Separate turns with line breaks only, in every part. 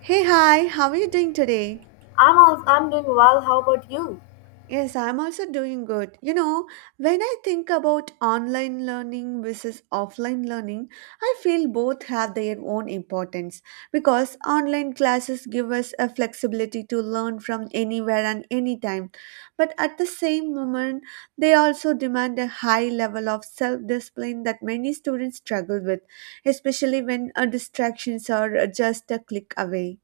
Hey, hi, how are you doing today?
I'm doing well. How about you?
Yes, I'm also doing good. You know, when I think about online learning versus offline learning, I feel both have their own importance because online classes give us a flexibility to learn from anywhere and anytime. But at the same moment, they also demand a high level of self discipline that many students struggle with, especially when distractions are just a click away.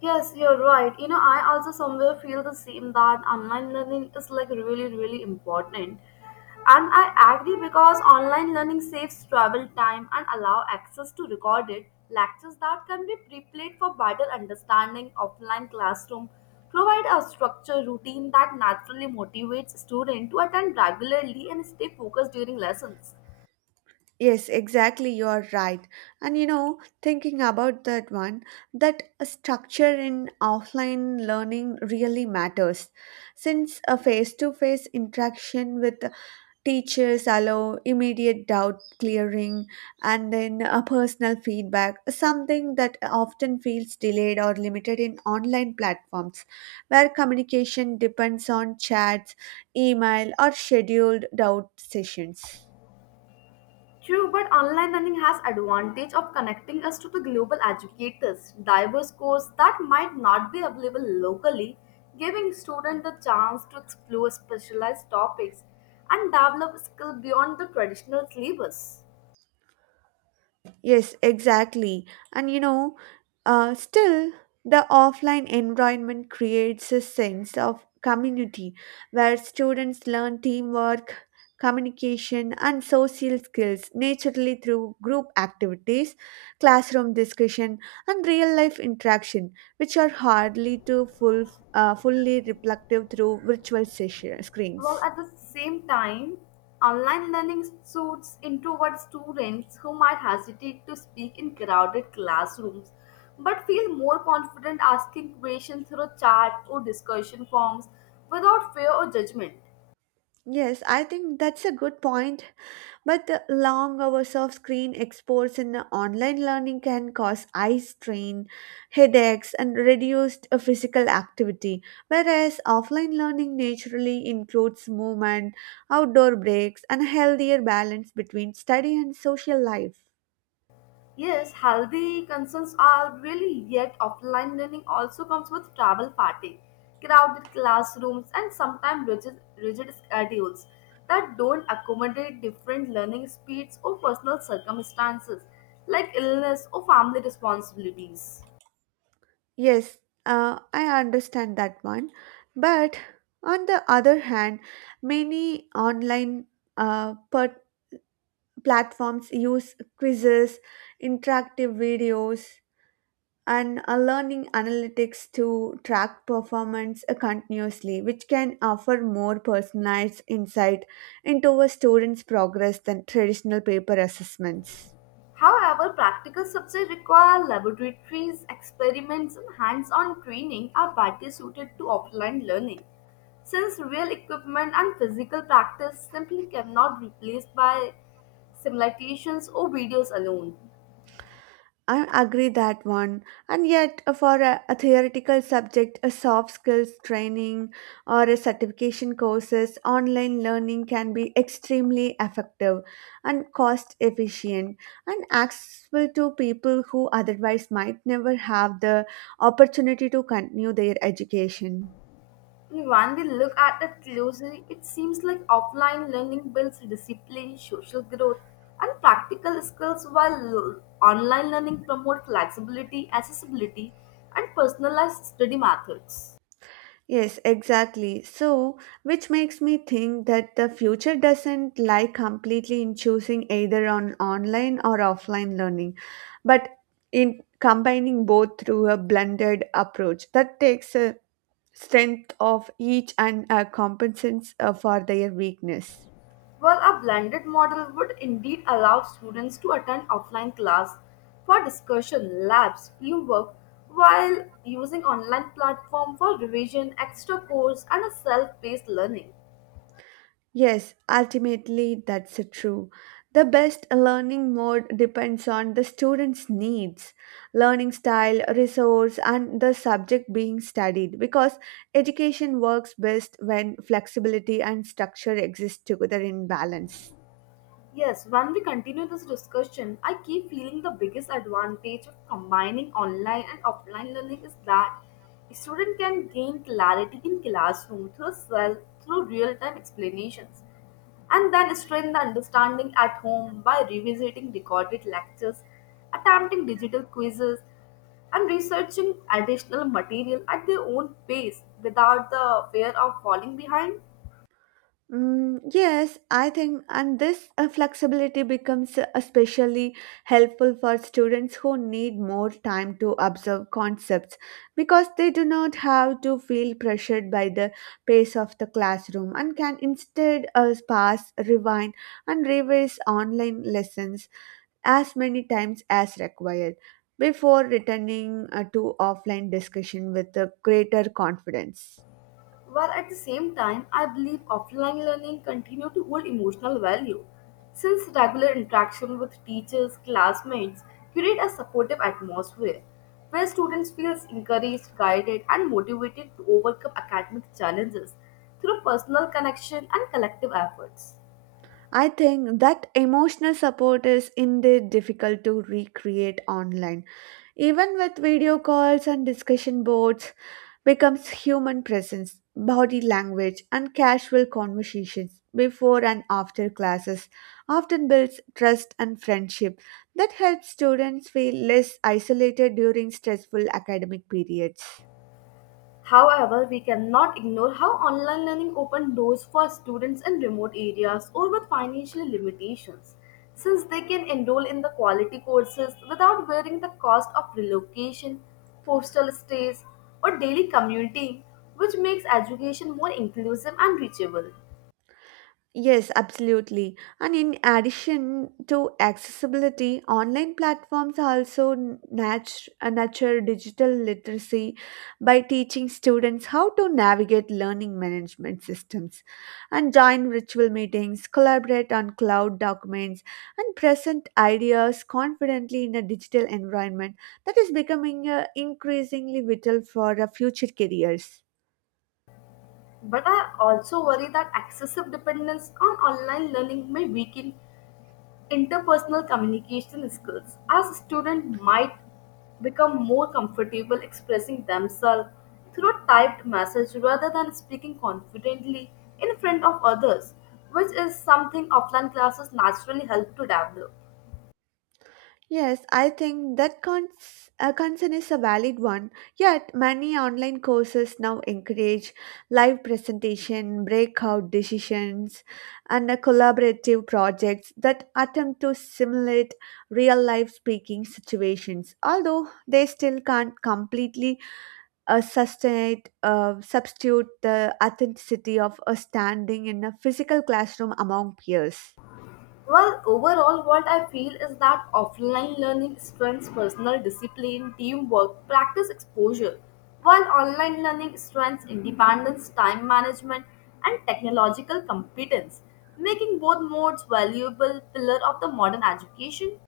Yes, you're right. You know, I also somewhere feel the same that online learning is like really, really important. And I agree because online learning saves travel time and allow access to recorded lectures that can be pre-played for better understanding. Offline classroom provide a structured routine that naturally motivates students to attend regularly and stay focused during lessons.
Yes, exactly. You're right. And you know, thinking about that one, that a structure in offline learning really matters. Since a face to face interaction with teachers allow immediate doubt clearing and then a personal feedback, something that often feels delayed or limited in online platforms where communication depends on chats, email, or scheduled doubt sessions.
True, but online learning has advantage of connecting us to the global educators, diverse courses that might not be available locally, giving students the chance to explore specialized topics and develop skills beyond the traditional syllabus.
Yes, exactly. And you know, still, the offline environment creates a sense of community where students learn teamwork, communication, and social skills naturally through group activities, classroom discussion, and real life interaction, which are hardly to fully reflective through virtual session,
Well,
screens.
at the same time, online learning suits introvert students who might hesitate to speak in crowded classrooms but feel more confident asking questions through chat or discussion forms without fear or judgment.
Yes, I think that's a good point. But the long hours of screen exposure in the online learning can cause eye strain, headaches, and reduced physical activity. Whereas offline learning naturally includes movement, outdoor breaks, and a healthier balance between study and social life.
Yes, healthy concerns are really yet offline learning also comes with travel fatigue, crowded classrooms, and sometimes rigid schedules that don't accommodate different learning speeds or personal circumstances like illness or family responsibilities.
Yes, I understand that one. But on the other hand, many online uh, per- platforms use quizzes, interactive videos, and learning analytics to track performance continuously, which can offer more personalized insight into a student's progress than traditional paper assessments.
However, practical subjects require laboratories, experiments, and hands on training are better suited to offline learning, since real equipment and physical practice simply cannot be replaced by simulations or videos alone.
I agree that one. And yet, for a theoretical subject, a soft skills training or a certification courses, online learning can be extremely effective and cost efficient and accessible to people who otherwise might never have the opportunity to continue their education.
And when we look at it closely, it seems like offline learning builds discipline, social growth, and practical skills, while online learning promotes flexibility, accessibility, and personalized study methods.
Yes, exactly. So, which makes me think that the future doesn't lie completely in choosing either on online or offline learning, but in combining both through a blended approach that takes a strength of each and compensates for their weakness.
Well, a blended model would indeed allow students to attend offline class for discussion, labs, teamwork, while using online platform for revision, extra course, and a self-paced learning.
Yes, ultimately that's true. The best learning mode depends on the student's needs, learning style, resource, and the subject being studied because education works best when flexibility and structure exist together in balance.
Yes, when we continue this discussion, I keep feeling the biggest advantage of combining online and offline learning is that a student can gain clarity in classroom through real-time explanations, and then strengthen the understanding at home by revisiting recorded lectures, attempting digital quizzes, and researching additional material at their own pace without the fear of falling behind.
Mm, yes, I think, and this flexibility becomes especially helpful for students who need more time to observe concepts because they do not have to feel pressured by the pace of the classroom and can instead pass, rewind, and revise online lessons as many times as required before returning to offline discussion with greater confidence.
While at the same time, I believe offline learning continue to hold emotional value, since regular interaction with teachers, classmates create a supportive atmosphere where students feel encouraged, guided, and motivated to overcome academic challenges through personal connection and collective efforts.
I think that emotional support is indeed difficult to recreate online. Even with video calls and discussion boards, becomes human presence, body language, and casual conversations before and after classes often builds trust and friendship that helps students feel less isolated during stressful academic periods.
However, we cannot ignore how online learning opened doors for students in remote areas or with financial limitations, since they can enroll in the quality courses without bearing the cost of relocation, postal stays, or daily commuting, which makes education more inclusive and reachable.
Yes, absolutely. And in addition to accessibility, online platforms also nurture digital literacy by teaching students how to navigate learning management systems and join virtual meetings, collaborate on cloud documents, and present ideas confidently in a digital environment that is becoming increasingly vital for future careers.
But I also worry that excessive dependence on online learning may weaken interpersonal communication skills as students might become more comfortable expressing themselves through typed message rather than speaking confidently in front of others, which is something offline classes naturally help to develop.
Yes, I think that concern is a valid one. Yet, many online courses now encourage live presentation, breakout decisions, and collaborative projects that attempt to simulate real life speaking situations. Although they still can't completely substitute the authenticity of a standing in a physical classroom among peers.
Well, overall, what I feel is that offline learning strengthens personal discipline, teamwork, practice exposure, while online learning strengthens independence, time management, and technological competence, making both modes valuable pillar of the modern education.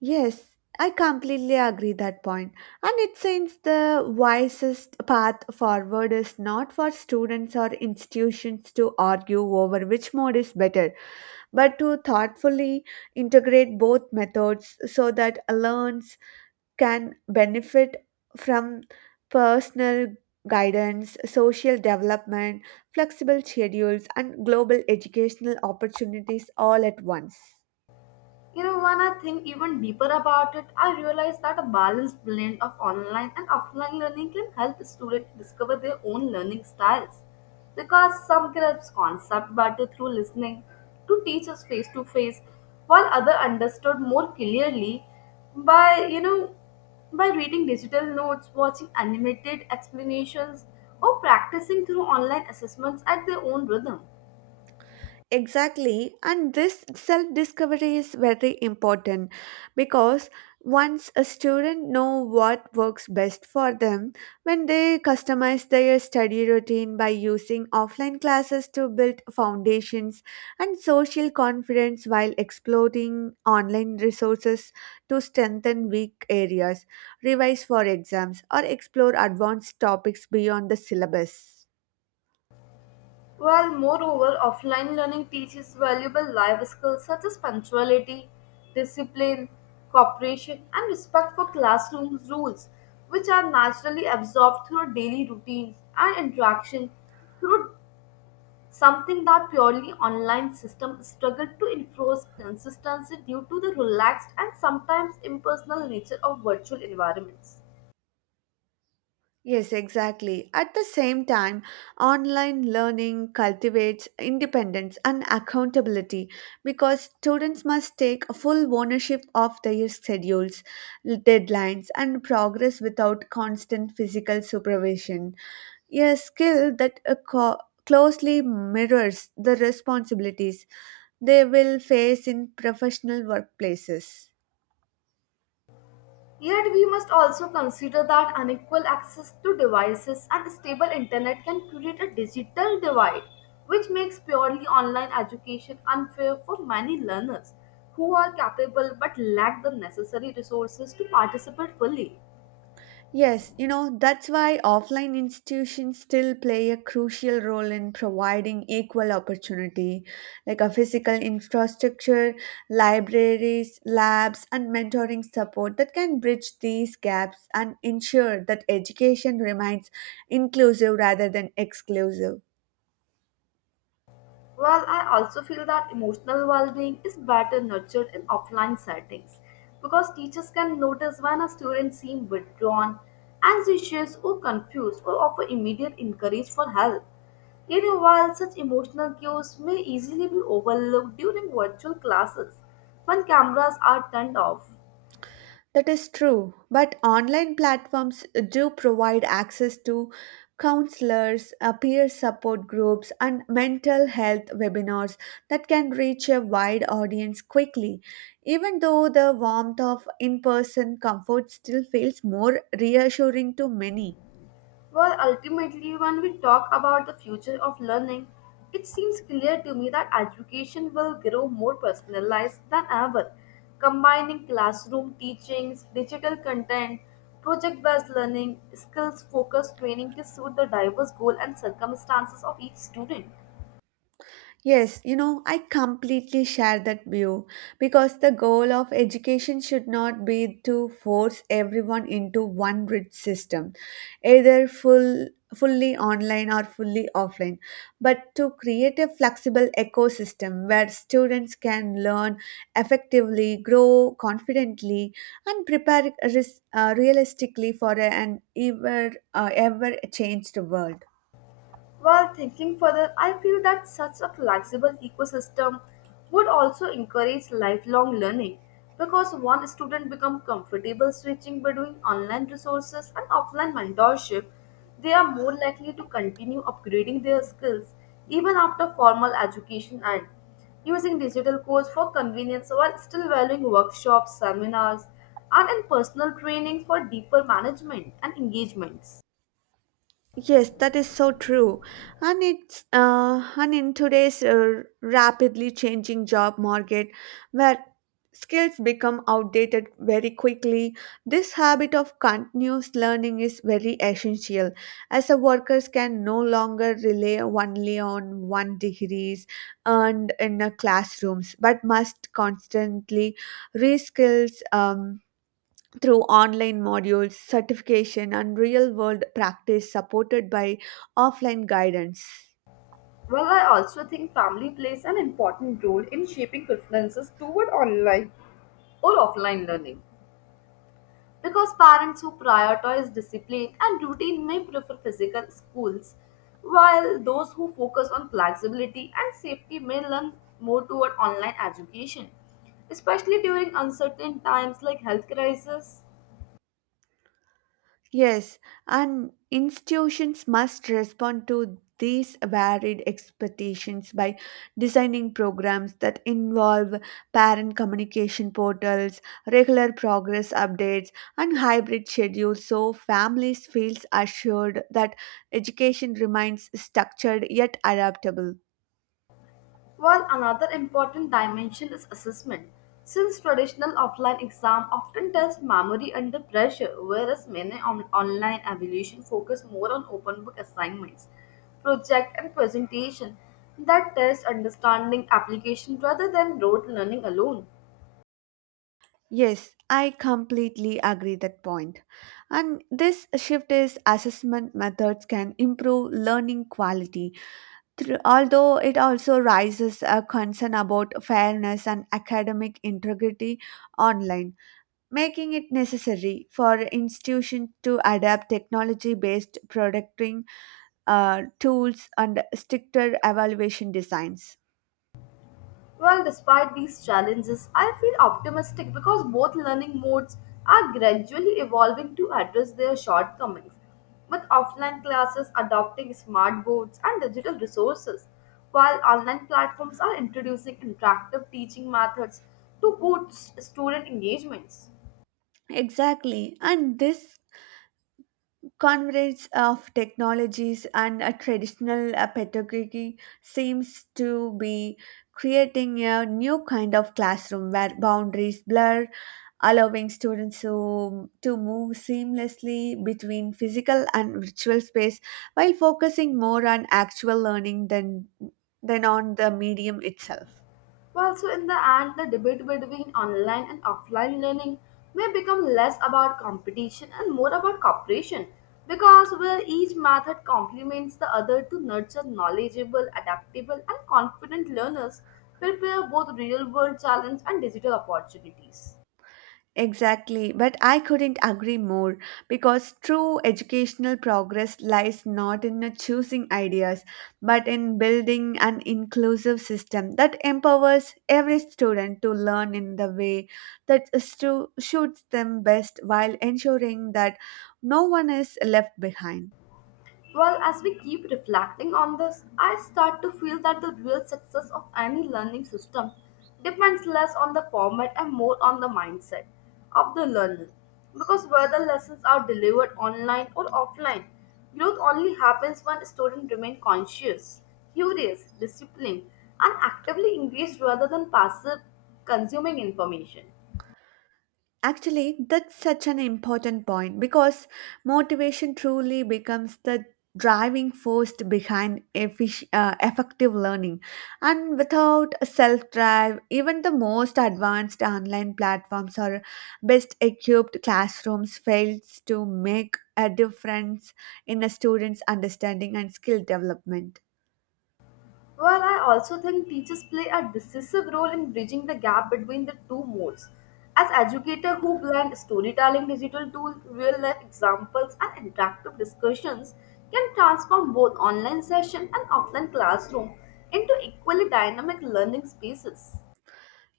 Yes, I completely agree that point. And it seems the wisest path forward is not for students or institutions to argue over which mode is better, but to thoughtfully integrate both methods so that learners can benefit from personal guidance, social development, flexible schedules, and global educational opportunities all at once.
You know, when I think even deeper about it, I realize that a balanced blend of online and offline learning can help students discover their own learning styles. Because some grasp concept better through listening to teachers face to face, while other understood more clearly by you know by reading digital notes, watching animated explanations, or practicing through online assessments at their own rhythm.
Exactly, and this self discovery is very important because once a student know what works best for them when they customize their study routine by using offline classes to build foundations and social confidence while exploring online resources to strengthen weak areas revise for exams or explore advanced topics beyond the syllabus.
While moreover, offline learning teaches valuable life skills such as punctuality, discipline, cooperation, and respect for classroom rules, which are naturally absorbed through daily routines and interaction through something that purely online system struggle to enforce consistency due to the relaxed and sometimes impersonal nature of virtual environments.
Yes, exactly. At the same time, online learning cultivates independence and accountability because students must take full ownership of their schedules, deadlines, and progress without constant physical supervision. A skill that closely mirrors the responsibilities they will face in professional workplaces.
Yet, we must also consider that unequal access to devices and stable internet can create a digital divide, which makes purely online education unfair for many learners who are capable but lack the necessary resources to participate fully.
Yes, you know, that's why offline institutions still play a crucial role in providing equal opportunity, like a physical infrastructure, libraries, labs, and mentoring support that can bridge these gaps and ensure that education remains inclusive rather than exclusive.
Well, I also feel that emotional well-being is better nurtured in offline settings because teachers can notice when a student seems withdrawn, anxious, or confused, or offer immediate encourage for help. You know, while such emotional cues may easily be overlooked during virtual classes when cameras are turned off.
That is true, but online platforms do provide access to counselors, peer support groups, and mental health webinars that can reach a wide audience quickly. Even though the warmth of in person comfort still feels more reassuring to many.
Well, ultimately, when we talk about the future of learning, it seems clear to me that education will grow more personalized than ever, combining classroom teachings, digital content, project based learning, skills focused training to suit the diverse goals and circumstances of each student.
Yes, you know, I completely share that view because the goal of education should not be to force everyone into one rigid system, either fully online or fully offline, but to create a flexible ecosystem where students can learn effectively, grow confidently, and prepare realistically for an ever changed world.
While thinking further, I feel that such a flexible ecosystem would also encourage lifelong learning because one student becomes comfortable switching between online resources and offline mentorship, they are more likely to continue upgrading their skills even after formal education ends using digital codes for convenience while still valuing workshops, seminars, and in personal training for deeper management and engagements.
Yes, that is so true. And it's and in today's rapidly changing job market where skills become outdated very quickly, this habit of continuous learning is very essential as the workers can no longer rely only on one degrees earned in classrooms but must constantly reskills through online modules, certification, and real world practice supported by offline guidance.
Well, I also think family plays an important role in shaping preferences toward online or offline learning. Because parents who prioritize discipline and routine may prefer physical schools, while those who focus on flexibility and safety may learn more toward online education, especially during uncertain times like health crisis.
Yes, and institutions must respond to these varied expectations by designing programs that involve parent communication portals, regular progress updates, and hybrid schedules so families feel assured that education remains structured yet adaptable.
While another important dimension is assessment, since traditional offline exam often test memory under pressure, whereas many online evaluation focus more on open book assignments, project and presentation that test understanding application rather than rote learning alone.
Yes, I completely agree that point. And this shift is assessment methods can improve learning quality, through, although it also raises a concern about fairness and academic integrity online, making it necessary for institutions to adapt technology-based producting tools and stricter evaluation designs.
Well, despite these challenges, I feel optimistic because both learning modes are gradually evolving to address their shortcomings, with offline classes adopting smart boards and digital resources, while online platforms are introducing interactive teaching methods to boost student engagements.
Exactly, and this convergence of technologies and a traditional pedagogy seems to be creating a new kind of classroom where boundaries blur allowing students to move seamlessly between physical and virtual space while focusing more on actual learning than on the medium itself.
Well, so in the end, the debate between online and offline learning may become less about competition and more about cooperation because where each method complements the other to nurture knowledgeable, adaptable, and confident learners prepare both real world challenges and digital opportunities.
Exactly, but I couldn't agree more because true educational progress lies not in choosing ideas but in building an inclusive system that empowers every student to learn in the way that suits them best while ensuring that no one is left behind.
Well, as we keep reflecting on this, I start to feel that the real success of any learning system depends less on the format and more on the mindset of the learner. Because whether lessons are delivered online or offline, growth only happens when students remain conscious, curious, disciplined, and actively engaged rather than passive consuming information.
Actually, that's such an important point because motivation truly becomes the driving force behind effective learning. And without a self drive, even the most advanced online platforms or best equipped classrooms fails to make a difference in a student's understanding and skill development.
Well, I also think teachers play a decisive role in bridging the gap between the two modes. As educator who blend storytelling, digital tools, real life examples, and interactive discussions can transform both online session and offline classroom into equally dynamic learning spaces.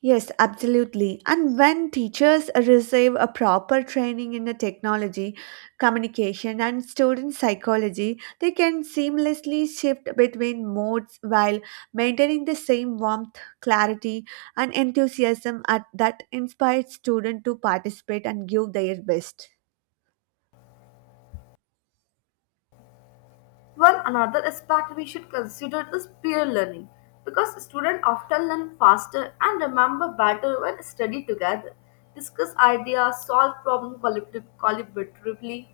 Yes, absolutely. And when teachers receive a proper training in the technology, communication, and student psychology, they can seamlessly shift between modes while maintaining the same warmth, clarity, and enthusiasm that inspires students to participate and give their best.
One another aspect we should consider is peer learning because students often learn faster and remember better when study together, discuss ideas, solve problems collaboratively,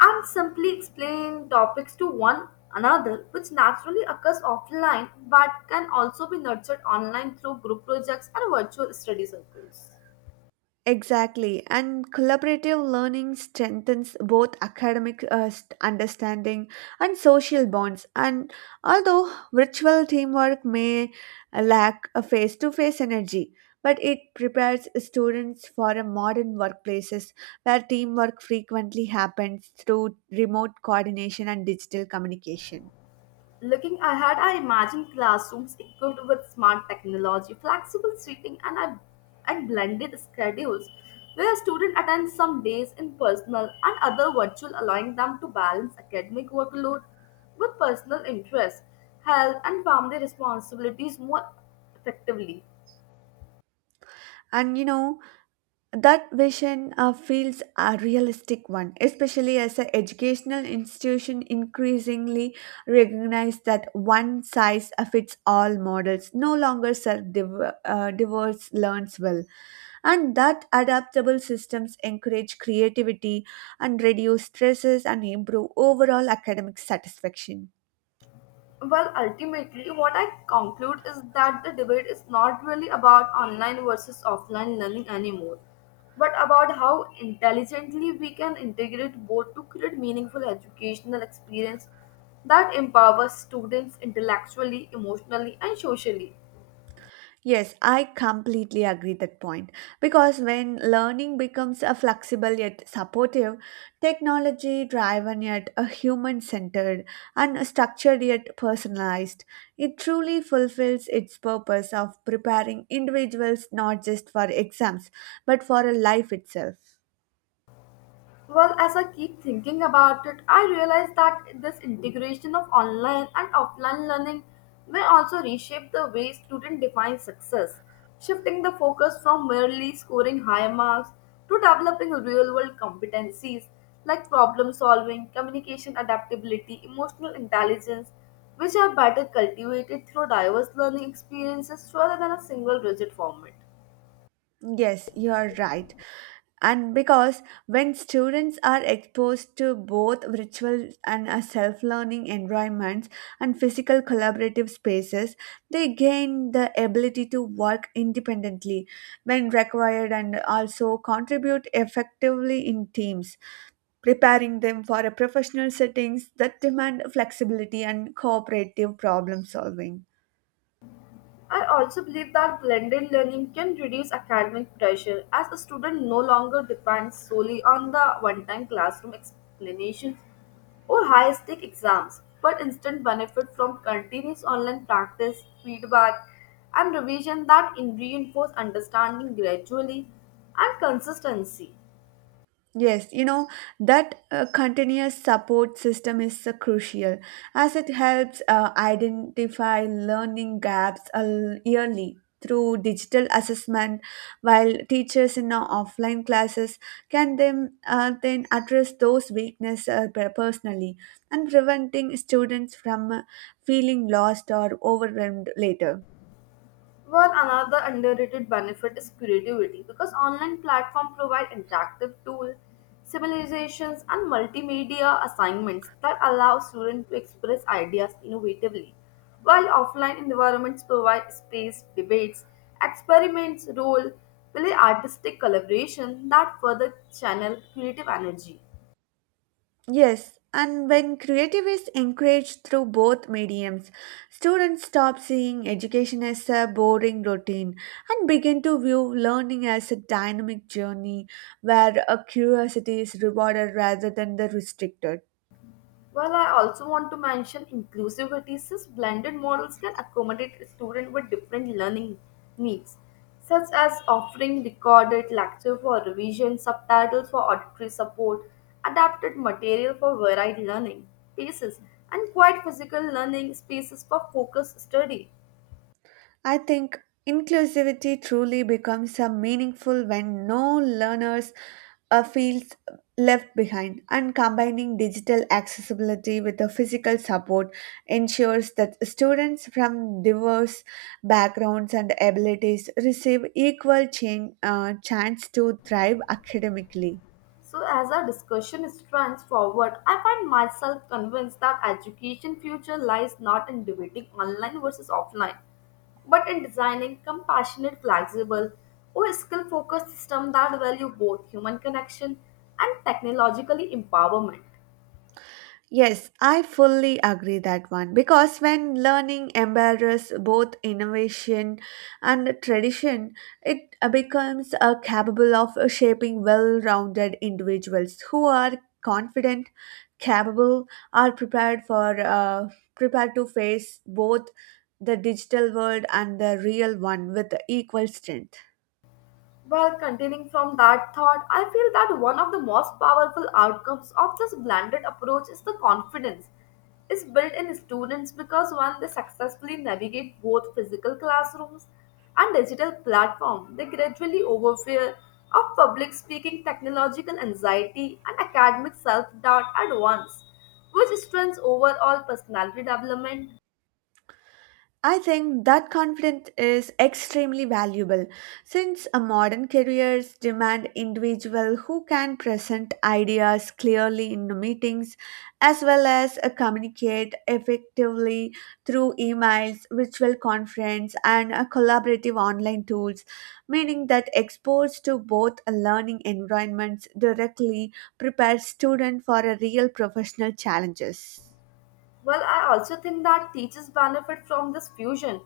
and simply explain topics to one another, which naturally occurs offline but can also be nurtured online through group projects and virtual study circles.
Exactly, and collaborative learning strengthens both academic understanding and social bonds. And although virtual teamwork may lack a face to face energy, but it prepares students for a modern workplaces where teamwork frequently happens through remote coordination and digital communication.
Looking ahead, I imagine classrooms equipped with smart technology, flexible seating, and blended schedules where students attend some days in personal and other virtual, allowing them to balance academic workload with personal interests, health, and family responsibilities more effectively.
And you know, that vision feels a realistic one, especially as an educational institution increasingly recognize that one size fits all models no longer serve diverse learns well, and that adaptable systems encourage creativity and reduce stresses and improve overall academic satisfaction.
Well, ultimately, what I conclude is that the debate is not really about online versus offline learning anymore, but about how intelligently we can integrate both to create meaningful educational experience that empowers students intellectually, emotionally, and socially.
Yes, I completely agree that point. Because when learning becomes a flexible yet supportive, technology driven yet a human centered and structured yet personalized, it truly fulfills its purpose of preparing individuals not just for exams but for a life itself.
Well, as I keep thinking about it, I realize that this integration of online and offline learning may also reshape the way students define success, shifting the focus from merely scoring high marks to developing real world competencies like problem solving, communication adaptability, emotional intelligence, which are better cultivated through diverse learning experiences rather than a single rigid format.
Yes, you are right. And because when students are exposed to both virtual and self learning environments and physical collaborative spaces, they gain the ability to work independently when required and also contribute effectively in teams, preparing them for a professional settings that demand flexibility and cooperative problem solving.
I also believe that blended learning can reduce academic pressure as a student no longer depends solely on the one time classroom explanations or high stake exams, but instead benefit from continuous online practice, feedback, and revision that reinforce understanding gradually and consistency.
Yes, you know, that continuous support system is crucial as it helps identify learning gaps yearly through digital assessment, while teachers in our offline classes can then address those weaknesses personally and preventing students from feeling lost or overwhelmed later.
Well, another underrated benefit is creativity because online platforms provide interactive tools, simulations, and multimedia assignments that allow students to express ideas innovatively, while offline environments provide space, debates, experiments, role play, artistic collaboration that further channel creative energy.
Yes, and when creative is encouraged through both mediums, students stop seeing education as a boring routine and begin to view learning as a dynamic journey where a curiosity is rewarded rather than the restricted.
While I also want to mention inclusivity, since blended models can accommodate students with different learning needs, such as offering recorded lecture for revision, subtitles for auditory support, adapted material for varied learning spaces, and quiet physical learning spaces for focused study.
I think inclusivity truly becomes a meaningful when no learners feels left behind and combining digital accessibility with the physical support ensures that students from diverse backgrounds and abilities receive equal chance to thrive academically.
So, as our discussion trends forward, I find myself convinced that education future lies not in debating online versus offline, but in designing compassionate, flexible, or skill-focused system that value both human connection and technologically empowerment.
Yes, I fully agree that one because when learning embarrasses both innovation and tradition, it becomes capable of shaping well-rounded individuals who are confident, capable, are prepared for prepared to face both the digital world and the real one with equal strength.
Well, continuing from that thought, I feel that one of the most powerful outcomes of this blended approach is the confidence is built in students because when they successfully navigate both physical classrooms and digital platform, they gradually overfear of public speaking, technological anxiety, and academic self-doubt at once, which strengthens overall personality development.
I think that confidence is extremely valuable since a modern careers demand individual who can present ideas clearly in the meetings as well as communicate effectively through emails, virtual conference and collaborative online tools meaning that exposed to both learning environments directly prepares student for a real professional challenges.
Well, I also think that teachers benefit from this fusion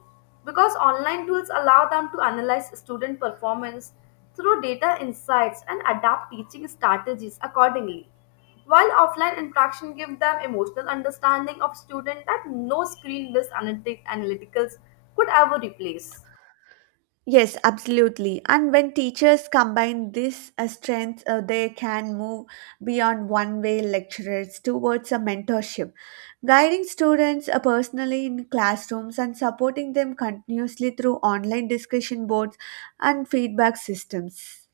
because online tools allow them to analyze student performance through data insights and adapt teaching strategies accordingly. While offline interaction give them emotional understanding of student that no screen-based analyticals could ever replace.
Yes, absolutely. And when teachers combine this strength, they can move beyond one way lecturers towards a mentorship, guiding students personally in classrooms and supporting them continuously through online discussion boards and feedback systems.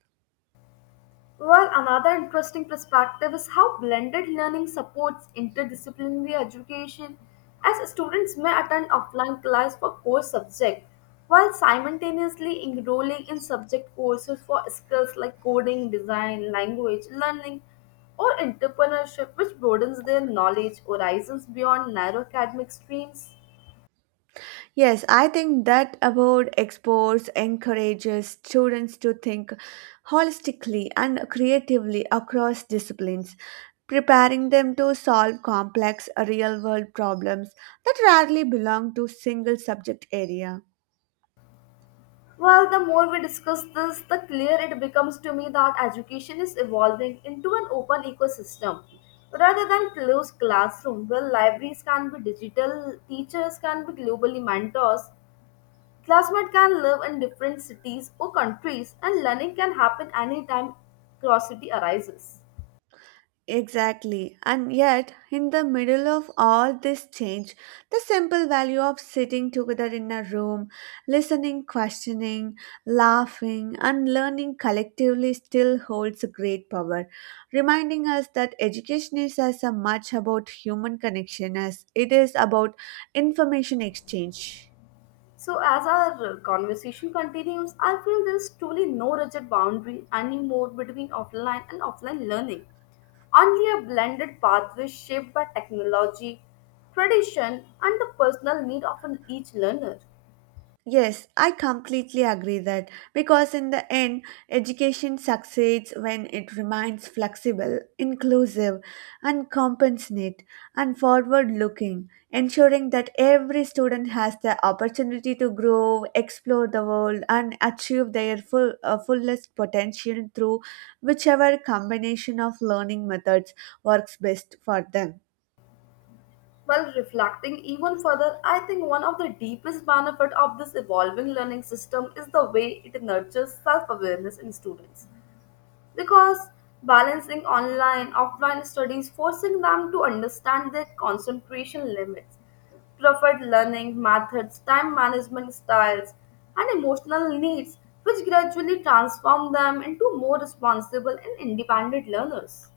Well, another interesting perspective is how blended learning supports interdisciplinary education, as students may attend offline class for core subject while simultaneously enrolling in subject courses for skills like coding, design, language learning, or entrepreneurship, which broadens their knowledge horizons beyond narrow academic streams.
Yes, I think that award exports encourages students to think holistically and creatively across disciplines, preparing them to solve complex real world problems that rarely belong to single subject area.
Well, the more we discuss this, the clearer it becomes to me that education is evolving into an open ecosystem rather than closed classroom where libraries can be digital, teachers can be globally mentors, classmates can live in different cities or countries, and learning can happen anytime curiosity arises.
Exactly. And yet, in the middle of all this change, the simple value of sitting together in a room, listening, questioning, laughing, and learning collectively still holds great power, reminding us that education is as much about human connection as it is about information exchange.
So, as our conversation continues, I feel there is truly no rigid boundary anymore between offline and offline learning. Only a blended pathway shaped by technology, tradition, and the personal need of an each learner.
Yes, I completely agree that because in the end, education succeeds when it remains flexible, inclusive, and compassionate and forward looking, ensuring that every student has the opportunity to grow, explore the world, and achieve their full, fullest potential through whichever combination of learning methods works best for them.
While reflecting even further, I think one of the deepest benefits of this evolving learning system is the way it nurtures self awareness in students. Because balancing online offline studies forcing them to understand their concentration limits, preferred learning methods, time management styles, and emotional needs, which gradually transform them into more responsible and independent learners.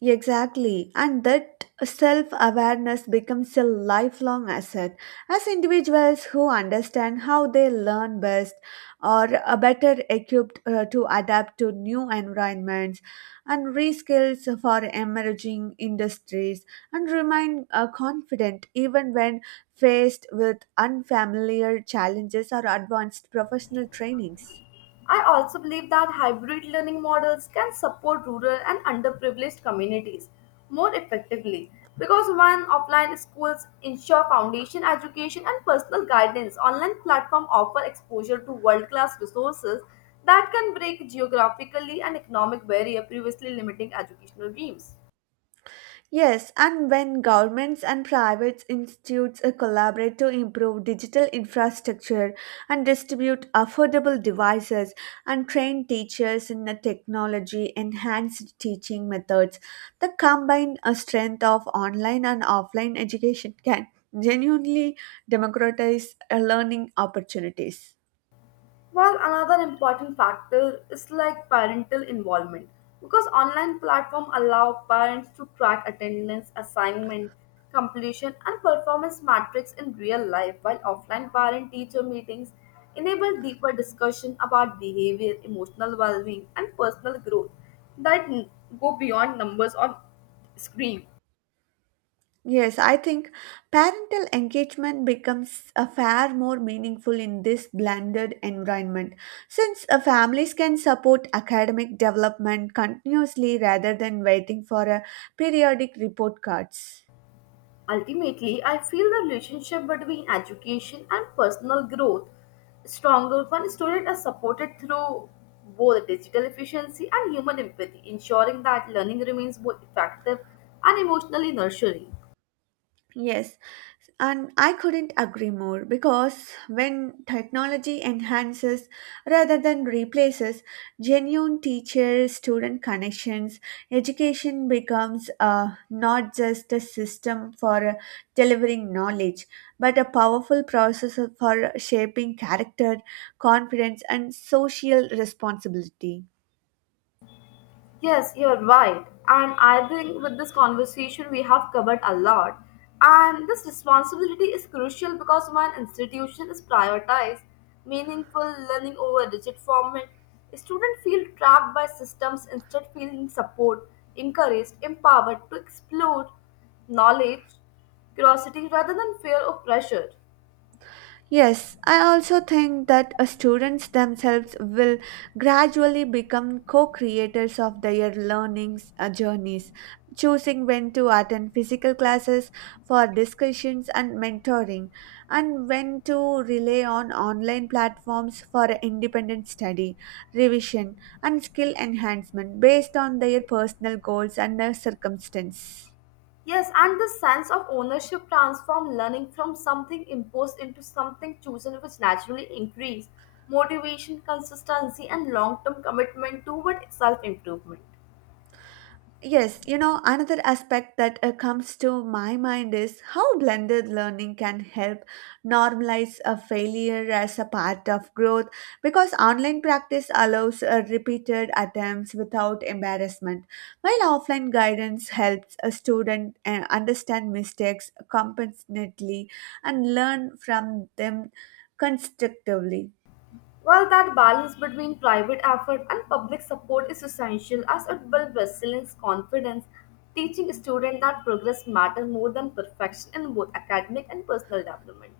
Exactly, and that self awareness becomes a lifelong asset. As individuals who understand how they learn best are better equipped to adapt to new environments and reskills for emerging industries and remain confident even when faced with unfamiliar challenges or advanced professional trainings.
I also believe that hybrid learning models can support rural and underprivileged communities more effectively because when offline schools ensure foundation education and personal guidance, online platforms offer exposure to world-class resources that can break geographically and economic barrier previously limiting educational dreams.
Yes, and when governments and private institutes collaborate to improve digital infrastructure and distribute affordable devices and train teachers in the technology enhanced teaching methods, the combined strength of online and offline education can genuinely democratize learning opportunities.
Well, another important factor is like parental involvement because online platform allow parents to track attendance, assignment, completion and performance metrics in real life while offline parent teacher meetings enable deeper discussion about behavior, emotional well-being and personal growth that go beyond numbers on screen.
Yes, I think parental engagement becomes a far more meaningful in this blended environment since families can support academic development continuously rather than waiting for a periodic report cards.
Ultimately, I feel the relationship between education and personal growth is stronger when students are supported through both digital efficiency and human empathy, ensuring that learning remains both effective and emotionally nurturing.
Yes, and I couldn't agree more because when technology enhances rather than replaces genuine teacher student connections, education becomes not just a system for delivering knowledge but a powerful process for shaping character, confidence, and social responsibility.
Yes, you're right. And I think with this conversation, we have covered a lot. And this responsibility is crucial because when institution is prioritized, meaningful learning over rigid format, students feel trapped by systems instead feeling support, encouraged, empowered to explore knowledge, curiosity rather than fear or pressure.
Yes, I also think that students themselves will gradually become co creators of their learning journeys, choosing when to attend physical classes for discussions and mentoring, and when to rely on online platforms for independent study, revision, and skill enhancement based on their personal goals and their circumstance.
Yes, and the sense of ownership transforms learning from something imposed into something chosen, which naturally increase motivation, consistency, and long-term commitment toward self-improvement.
Yes, you know, another aspect that comes to my mind is how blended learning can help normalize a failure as a part of growth because online practice allows repeated attempts without embarrassment, while offline guidance helps a student understand mistakes competently and learn from them constructively.
While that balance between private effort and public support is essential as it builds resilience, confidence, teaching students that progress matters more than perfection in both academic and personal development.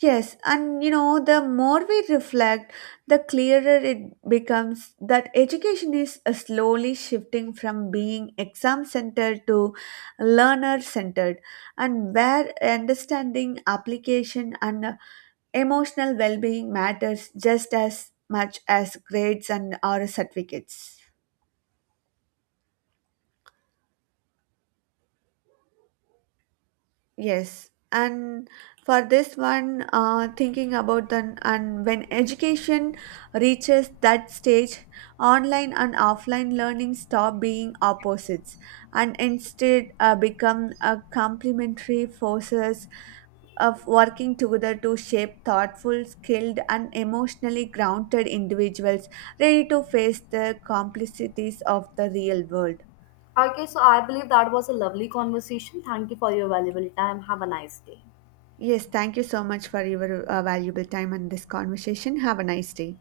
Yes, and you know, the more we reflect, the clearer it becomes that education is slowly shifting from being exam centered to learner centered, and where understanding, application, and emotional well being matters just as much as grades and or certificates. Yes, and for this one, thinking about the and when education reaches that stage, online and offline learning stop being opposites and instead become a complementary forces of working together to shape thoughtful, skilled, and emotionally grounded individuals ready to face the complexities of the real world.
Okay, so I believe that was a lovely conversation. Thank you for your valuable time. Have a nice day.
Yes, thank you so much for your valuable time and this conversation. Have a nice day.